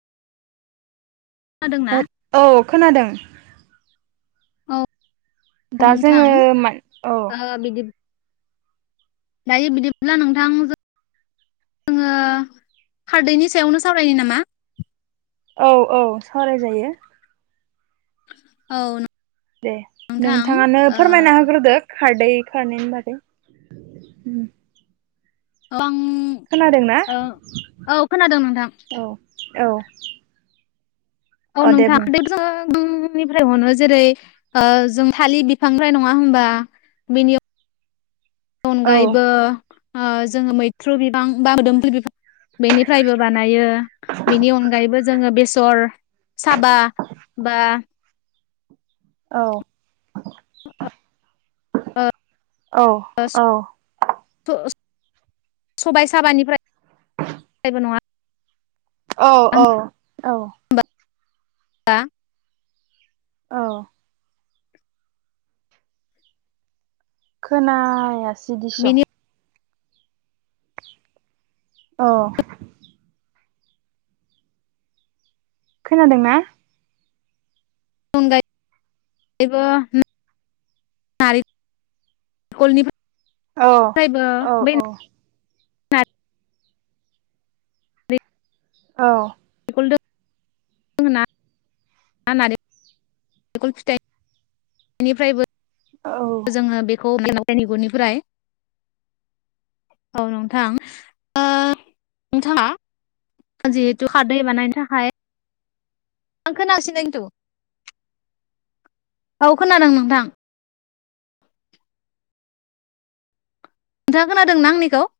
खोनादोंना? हे औ खोनादों। औ दा नोंथां जोङो मा औ। ओ बिदिब दायो बिदिब्ला नोंथां जों ङो खारदैनि सायावनो सावरायनो नामा? औ औ सावरायजायो। औ नो दे नोंथाङानो फोरमायना होग्रोदो खारदै खारनैनि बागै। [unintelligible] ओ खोनादोंना औ खोनादों नोंथां। औ औ। औ अ दे नोंथां बुं [inaudible] निफ्राय मोनो जेरै ओ जों थालिर बिफांनिफ्राय नङा होमबा बिनियाव औ अनगायैबो ओ जोङो मैथ्रु बिफां बा मोदोमफुल बिफां बेनिफ्रायबो बानायो बेनि अनगायैबो जोङो बेसर। साबा बा औ। ओ औ ओ स औ [unintelligible] सबाइ साबानिफ्राय [unintelligible] औ औ औ। [inaudible] औ। खोनासयासै दिस'। बेनि अ। खोनादों ना? अनगायैबो नारिकलनिफ्राय औ औ औ। नारेंखल औ [unintelligible] [unintelligible] फिथाय निफ्रायबो औ। जोङो बेखौ [inaudible] औ नोंथां ओ नोंथाङा जिहेतु खारदै बानायनो थाखाय आं खोनागासिनो किन्तु औ खोनादों नोंथां। नोंथाङा खोनादों ना आंनिखौ?